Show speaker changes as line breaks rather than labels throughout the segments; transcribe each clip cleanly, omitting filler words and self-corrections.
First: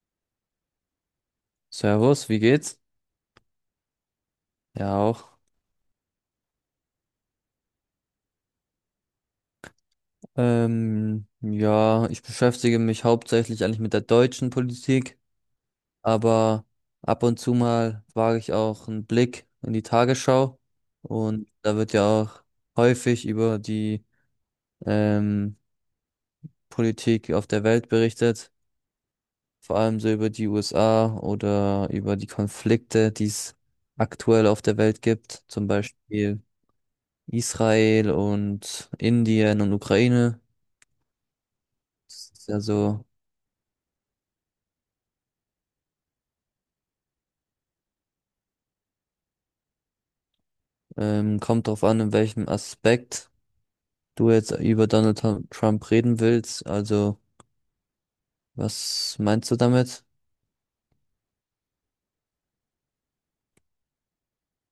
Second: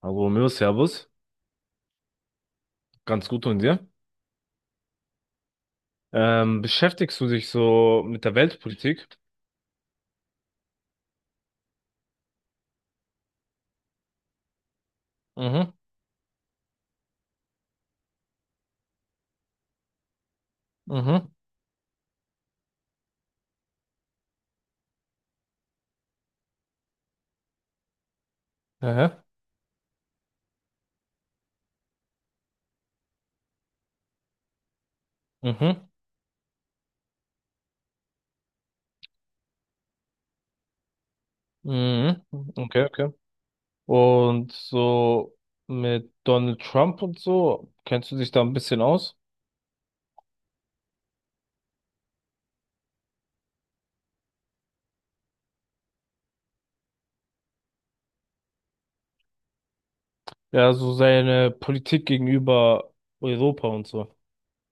Hallo, Mir, Servus.
Servus, wie geht's?
Ganz gut und dir?
Ja, auch.
Beschäftigst du dich so mit der Weltpolitik?
Ja, ich beschäftige mich hauptsächlich eigentlich mit der deutschen Politik,
Mhm,
aber ab und zu mal wage ich auch einen Blick in die Tagesschau,
mhm,
und da wird ja auch häufig über die ähm, Politik auf der Welt berichtet,
aha,
vor allem so über die USA oder über die Konflikte, die es aktuell auf der Welt gibt, zum
mhm,
Beispiel Israel und Indien und Ukraine.
mhm,
Das ist ja
okay,
so.
okay. Und so mit Donald Trump und so, kennst du dich da ein bisschen aus?
Kommt drauf an, in welchem Aspekt du jetzt über Donald Trump reden willst. Also, was meinst du damit?
Ja, so seine Politik gegenüber Europa und so.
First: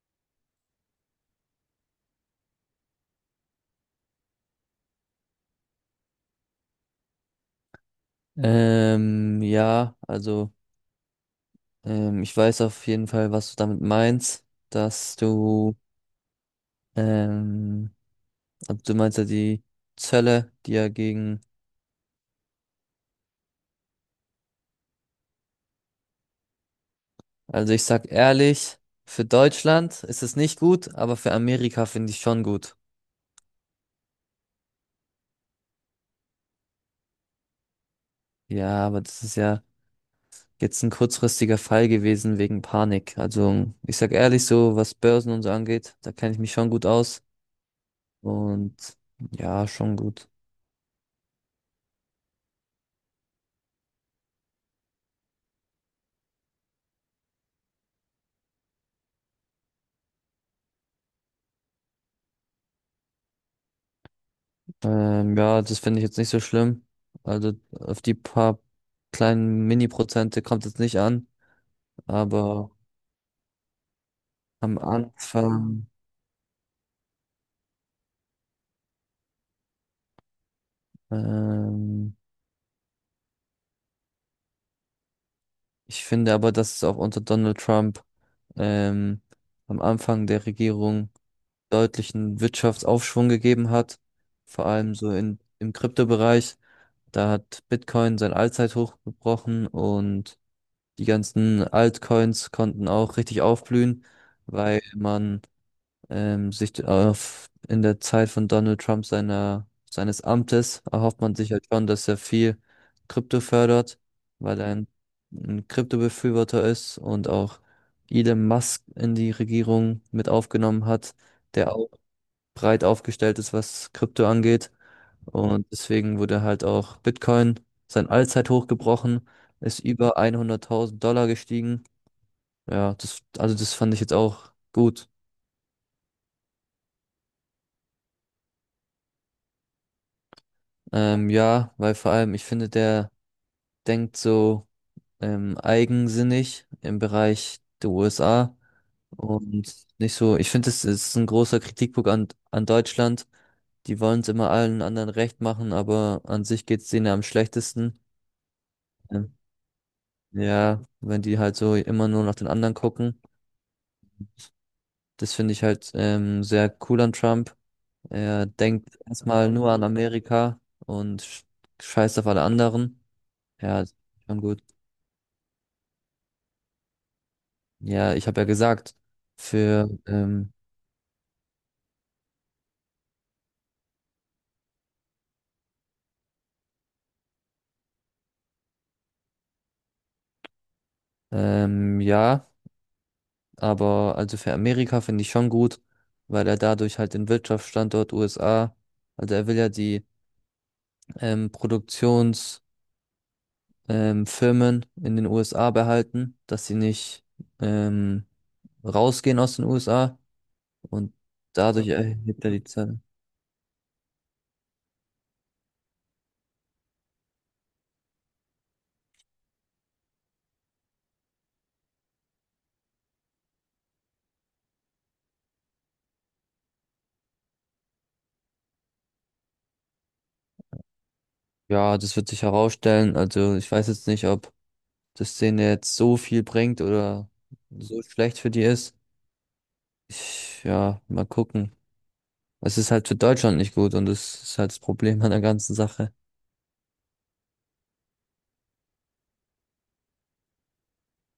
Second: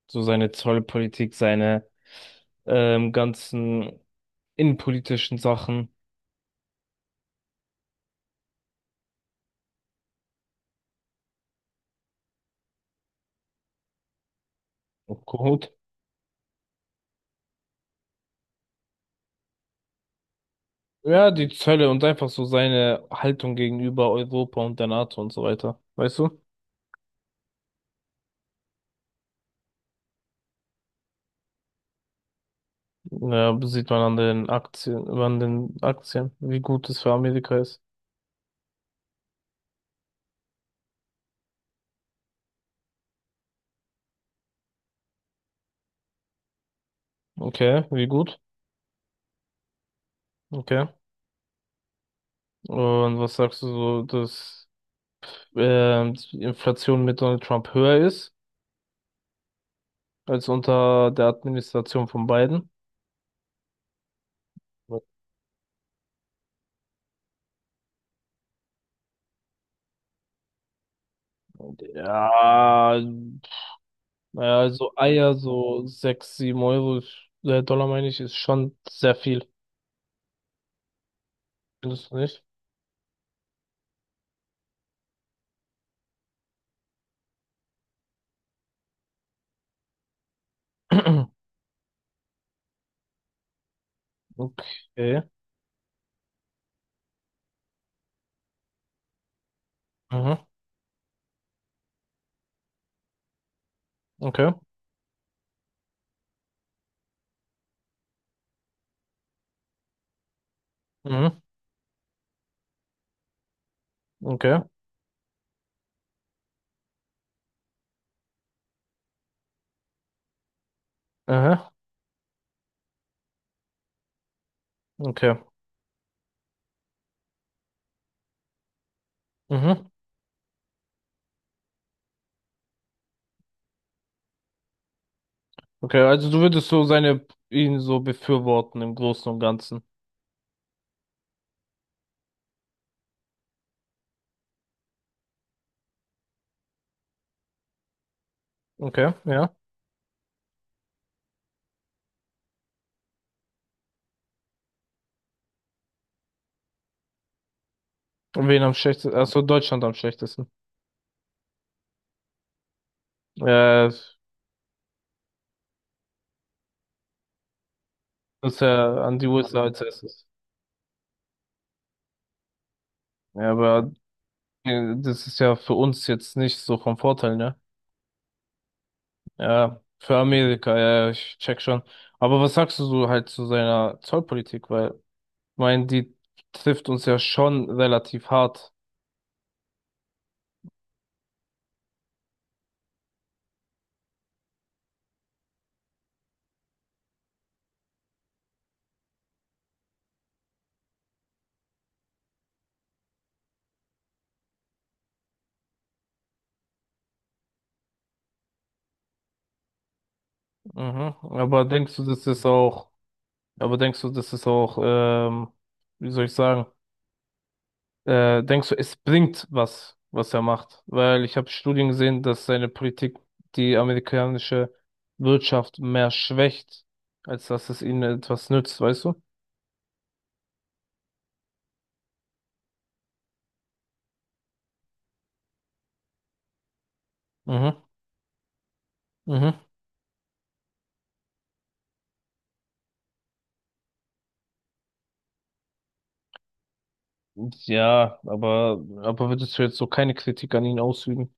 So seine Zollpolitik, seine ganzen innenpolitischen Sachen.
Ja, also, ich weiß auf jeden Fall, was du damit meinst, dass
Gut.
du, ähm, also du meinst ja die Zölle,
Ja, die Zölle und einfach so seine Haltung gegenüber Europa und der NATO und so weiter. Weißt du?
also ich sag ehrlich, für Deutschland ist es nicht gut, aber für Amerika finde ich schon gut.
Ja, sieht man an den Aktien, wie gut es für Amerika ist.
Ja, aber das ist ja jetzt ein kurzfristiger Fall gewesen wegen Panik. Also ich sag ehrlich so, was Börsen und so angeht, da kenne ich mich schon gut aus.
Okay, wie gut?
Und ja, schon gut.
Okay. Und was sagst du so, dass die Inflation mit Donald Trump höher ist als unter der Administration von Biden?
Ja, das finde ich jetzt nicht so schlimm. Also auf die paar kleinen Mini-Prozente kommt es nicht an. Aber
Ja, naja,
am
also Eier, so
Anfang,
sechs, sieben Euro, Dollar meine ich, ist schon sehr viel. Findest
ähm,
du nicht?
ich finde aber, dass es auch unter Donald Trump ähm, am Anfang der Regierung deutlichen Wirtschaftsaufschwung gegeben hat. Vor allem so
Okay.
in, im Kryptobereich. Da hat Bitcoin sein Allzeithoch gebrochen und
Mhm.
die ganzen Altcoins konnten auch richtig aufblühen,
Okay.
weil man sich auf, in der Zeit von Donald Trump seiner, seines Amtes erhofft man
Mhm.
sich halt schon, dass er viel Krypto fördert,
Okay.
weil er ein Kryptobefürworter ist und auch Elon Musk in die Regierung mit aufgenommen hat,
Aha.
der auch breit aufgestellt ist, was Krypto angeht.
Okay.
Und deswegen wurde halt auch Bitcoin sein Allzeithoch gebrochen, ist
Mhm.
über 100.000 Dollar gestiegen. Ja, das, also das fand ich jetzt auch gut.
Okay, also du würdest so seine ihn so befürworten im Großen und Ganzen.
Ja, weil vor allem, ich finde, der denkt so eigensinnig im Bereich der USA
Okay, ja.
und nicht so. Ich finde, es ist ein großer Kritikpunkt an Deutschland. Die wollen es immer allen anderen recht machen, aber an sich geht es denen am schlechtesten.
Und wen am schlechtesten?
Ähm,
Achso, Deutschland am schlechtesten.
Ja, wenn die halt so immer nur nach den anderen gucken.
Äh,
Das finde ich halt sehr cool an Trump. Er
dass
denkt
er an die
erstmal
USA
nur
als
an
erstes.
Amerika und scheißt auf alle anderen.
Ja,
Ja, das
aber
ist schon gut.
äh, das ist ja für uns jetzt nicht so vom Vorteil, ne?
Ja, ich habe ja gesagt,
Ja,
für
für Amerika, ja, ja, ich check schon. Aber was sagst du so halt zu seiner Zollpolitik? Weil, ich meine, die trifft uns ja schon relativ hart.
ja, aber also für Amerika finde ich schon gut, weil er dadurch halt den Wirtschaftsstandort USA, also er will ja die Produktionsfirmen Firmen in den USA behalten, dass sie nicht ähm, rausgehen aus den USA.
Mhm.
Und dadurch, okay, erhebt er die Zahl.
Aber denkst du, das ist auch, wie soll ich sagen, denkst du, es bringt was, was er macht? Weil ich habe Studien gesehen, dass seine Politik die amerikanische Wirtschaft mehr schwächt, als dass es ihnen etwas nützt, weißt du?
Ja, das wird sich herausstellen. Also ich weiß jetzt nicht, ob das denen jetzt so viel bringt oder
Mhm.
so schlecht für die ist.
Mhm.
Ich, ja, mal gucken. Es ist halt für Deutschland nicht gut und das ist halt das Problem an der ganzen Sache.
Ja, aber würdest du jetzt so keine Kritik an ihn ausüben?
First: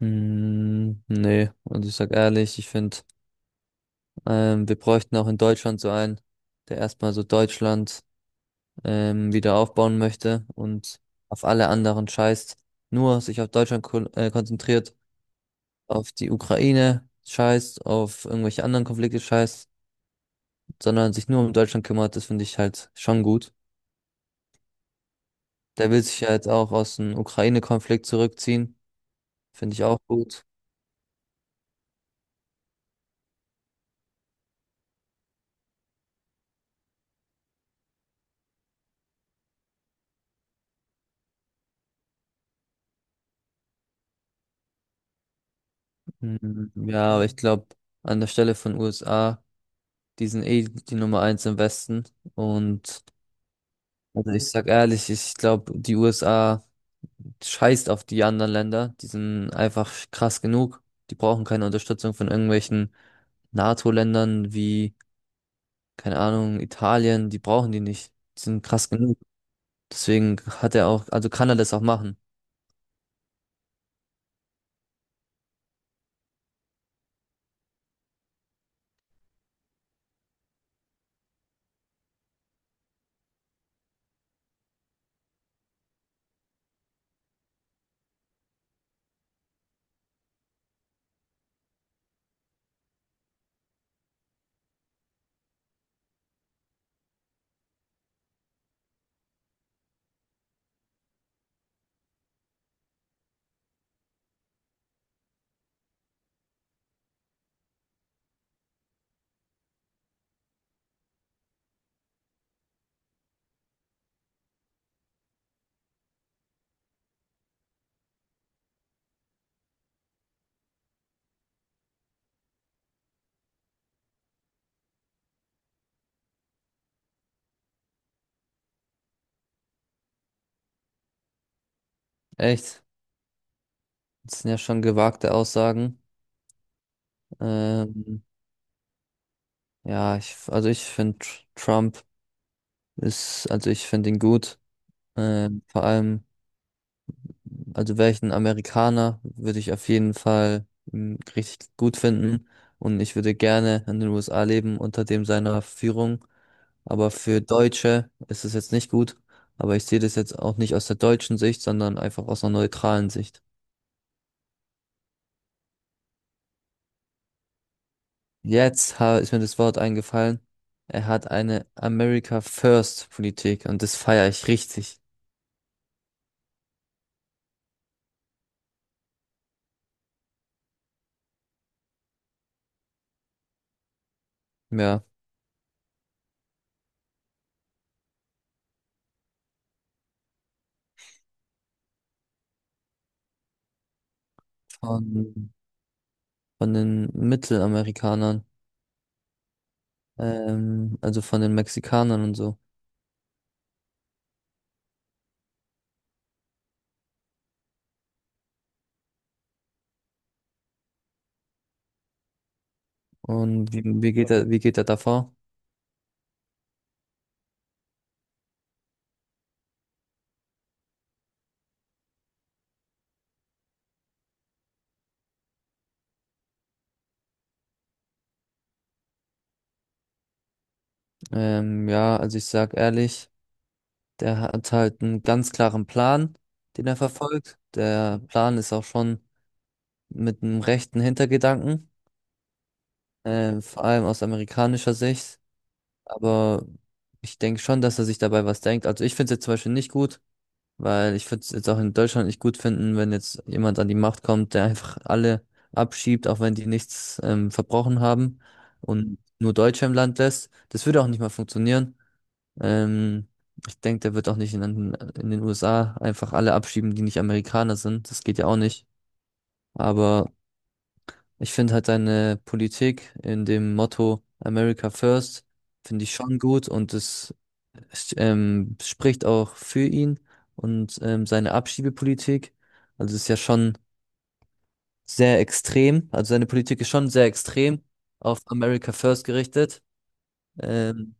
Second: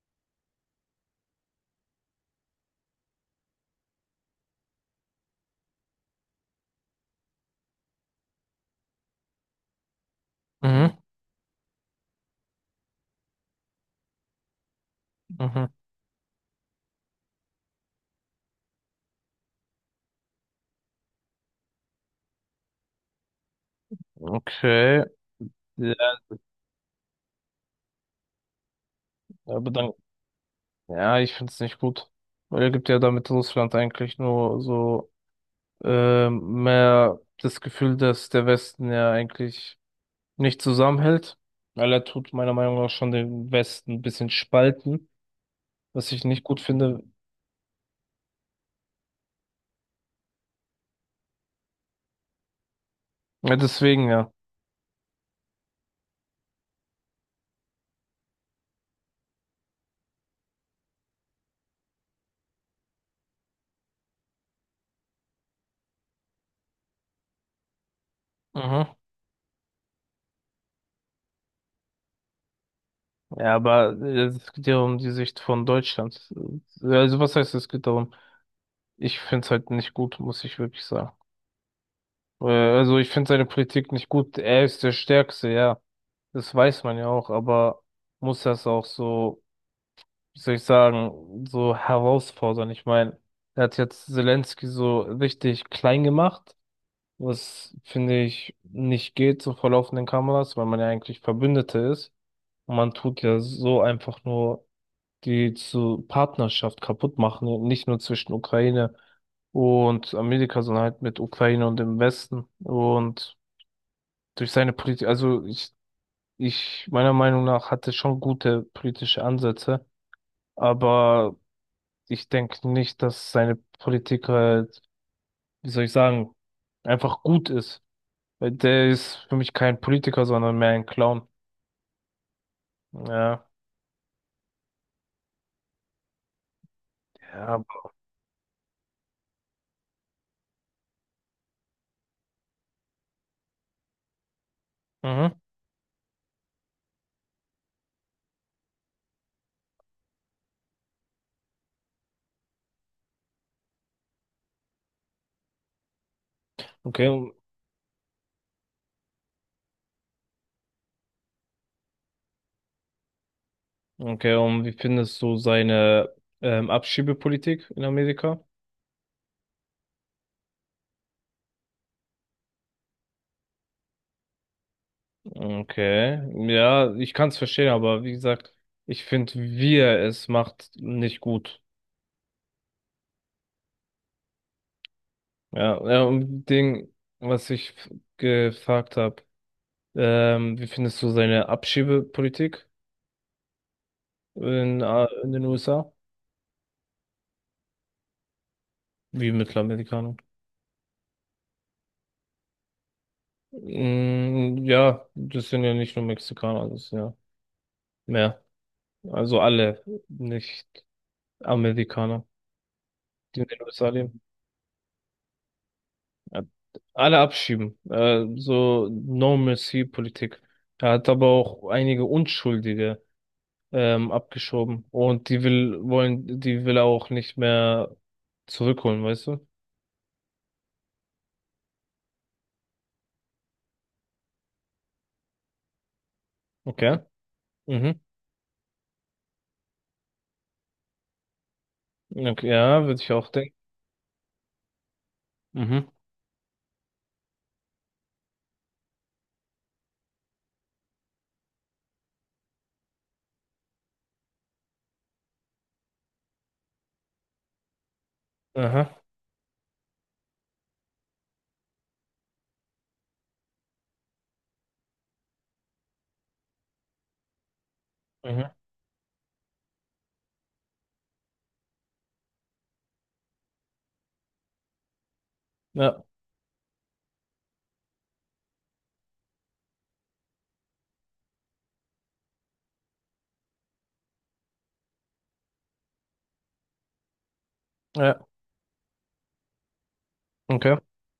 Hm, nee, und ich sag ehrlich, ich finde, wir bräuchten auch in Deutschland so einen, der erstmal so Deutschland wieder aufbauen möchte
Mhm.
und auf alle anderen scheißt, nur sich auf Deutschland konzentriert,
Mhm.
auf die Ukraine scheißt, auf irgendwelche anderen Konflikte scheißt, sondern sich nur um Deutschland kümmert. Das finde ich halt schon gut.
Okay.
Der will
Ja,
sich ja jetzt auch aus dem Ukraine-Konflikt zurückziehen,
aber
finde ich
dann
auch gut.
ja, ich find's nicht gut. Weil er gibt ja damit Russland eigentlich nur so mehr das Gefühl, dass der Westen ja eigentlich nicht zusammenhält. Weil er tut meiner Meinung nach schon den Westen ein bisschen spalten, was ich nicht gut finde.
Ja, aber ich glaube, an der Stelle von USA, die sind eh die Nummer eins im Westen. Und
Ja, deswegen ja.
also ich sag ehrlich, ich glaube, die USA scheißt auf die anderen Länder. Die sind einfach krass genug. Die brauchen keine Unterstützung von irgendwelchen NATO-Ländern wie, keine Ahnung, Italien, die brauchen die nicht. Die sind
Mhm.
krass genug. Deswegen hat er auch, also kann er das auch machen.
Ja, aber es geht ja um die Sicht von Deutschland. Also was heißt, es geht darum? Ich find's halt nicht gut, muss ich wirklich sagen. Also ich find seine Politik nicht gut. Er ist der Stärkste, ja. Das weiß man ja auch, aber muss das auch so, wie soll ich sagen, so herausfordern? Ich meine, er hat jetzt Zelensky so richtig klein gemacht, was finde ich nicht geht, so vor laufenden Kameras, weil man ja eigentlich Verbündete ist. Und man tut ja so einfach nur die zu Partnerschaft kaputt machen, und nicht nur zwischen Ukraine und Amerika, sondern halt mit Ukraine und dem Westen. Und durch seine Politik, also ich, meiner Meinung nach, hatte schon gute politische Ansätze, aber ich denke nicht, dass seine Politik halt, wie soll ich sagen, einfach gut ist. Weil der ist für mich kein Politiker, sondern mehr ein Clown.
Echt?
Ja.
Das sind ja schon gewagte Aussagen.
Ja,
Ähm, also ich finde Trump ist, also ich finde ihn gut.
mhm.
Vor allem, also wäre ich ein Amerikaner, würde ich auf jeden Fall richtig gut finden. Und ich würde gerne in den USA leben unter dem seiner Führung. Aber
Okay.
für Deutsche ist es jetzt nicht gut. Aber ich sehe das jetzt auch nicht aus der deutschen Sicht, sondern einfach aus einer neutralen Sicht.
Okay, und wie findest du seine Abschiebepolitik in Amerika?
Jetzt ist mir das Wort eingefallen. Er hat eine America First Politik und das feiere ich richtig.
Okay. Ja, ich kann es verstehen, aber wie gesagt, ich finde, wie er es macht, nicht gut.
Ja,
Ja, ja, und Ding, was ich f- gefragt habe, wie findest du seine Abschiebepolitik in den
von,
USA?
von den Mittelamerikanern,
Wie Mittelamerikanern?
also von den Mexikanern und so.
Mm, ja, das sind ja nicht nur Mexikaner, das sind ja mehr. Also alle Nicht-Amerikaner, die in den
Und
USA
wie
leben.
geht er, davor?
Ja, alle abschieben. So No-Mercy-Politik. Er hat aber auch einige Unschuldige abgeschoben. Und die will er auch nicht mehr zurückholen, weißt du?
Ja, also ich sag ehrlich, der hat halt einen ganz klaren Plan, den er
Okay.
verfolgt.
Mhm.
Der Plan ist auch schon mit einem rechten Hintergedanken,
Okay, ja, würde ich auch denken.
vor allem aus amerikanischer Sicht.
Mhm.
Aber ich denke schon, dass er sich dabei was denkt. Also ich finde es jetzt zum Beispiel nicht gut, weil ich würde es jetzt auch in Deutschland nicht gut finden, wenn jetzt jemand an die Macht kommt, der einfach alle abschiebt, auch wenn die nichts verbrochen haben
Aha.
und nur Deutsche im Land lässt. Das würde auch nicht mal funktionieren. Ähm, Ich denke, der wird auch nicht in den USA einfach alle abschieben, die nicht Amerikaner sind. Das geht ja
Mhm.
auch nicht. Aber ich finde halt deine Politik in dem Motto America First,
Ja,
finde ich schon gut und es spricht auch für ihn und seine Abschiebepolitik. Also es ist ja schon sehr extrem. Also seine Politik ist schon sehr extrem
ja,
auf America First gerichtet.
okay.
Ähm,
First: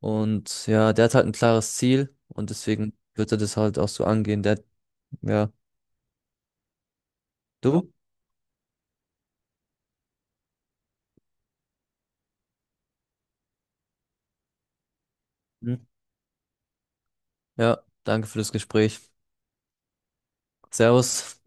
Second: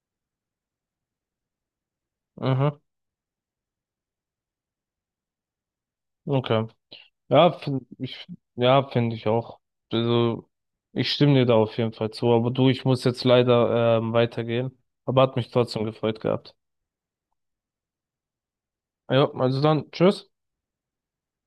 und ja, der hat halt ein klares Ziel und
Aha.
deswegen wird er das halt auch so angehen. Der, ja,
Okay. Ja, find
du?
ich, ja, finde ich auch. Also, ich stimme dir da auf jeden Fall zu. Aber du, ich muss jetzt leider weitergehen. Aber hat mich
Hm.
trotzdem gefreut gehabt.
Ja, danke für das Gespräch.
Ja, also dann, tschüss.
Servus.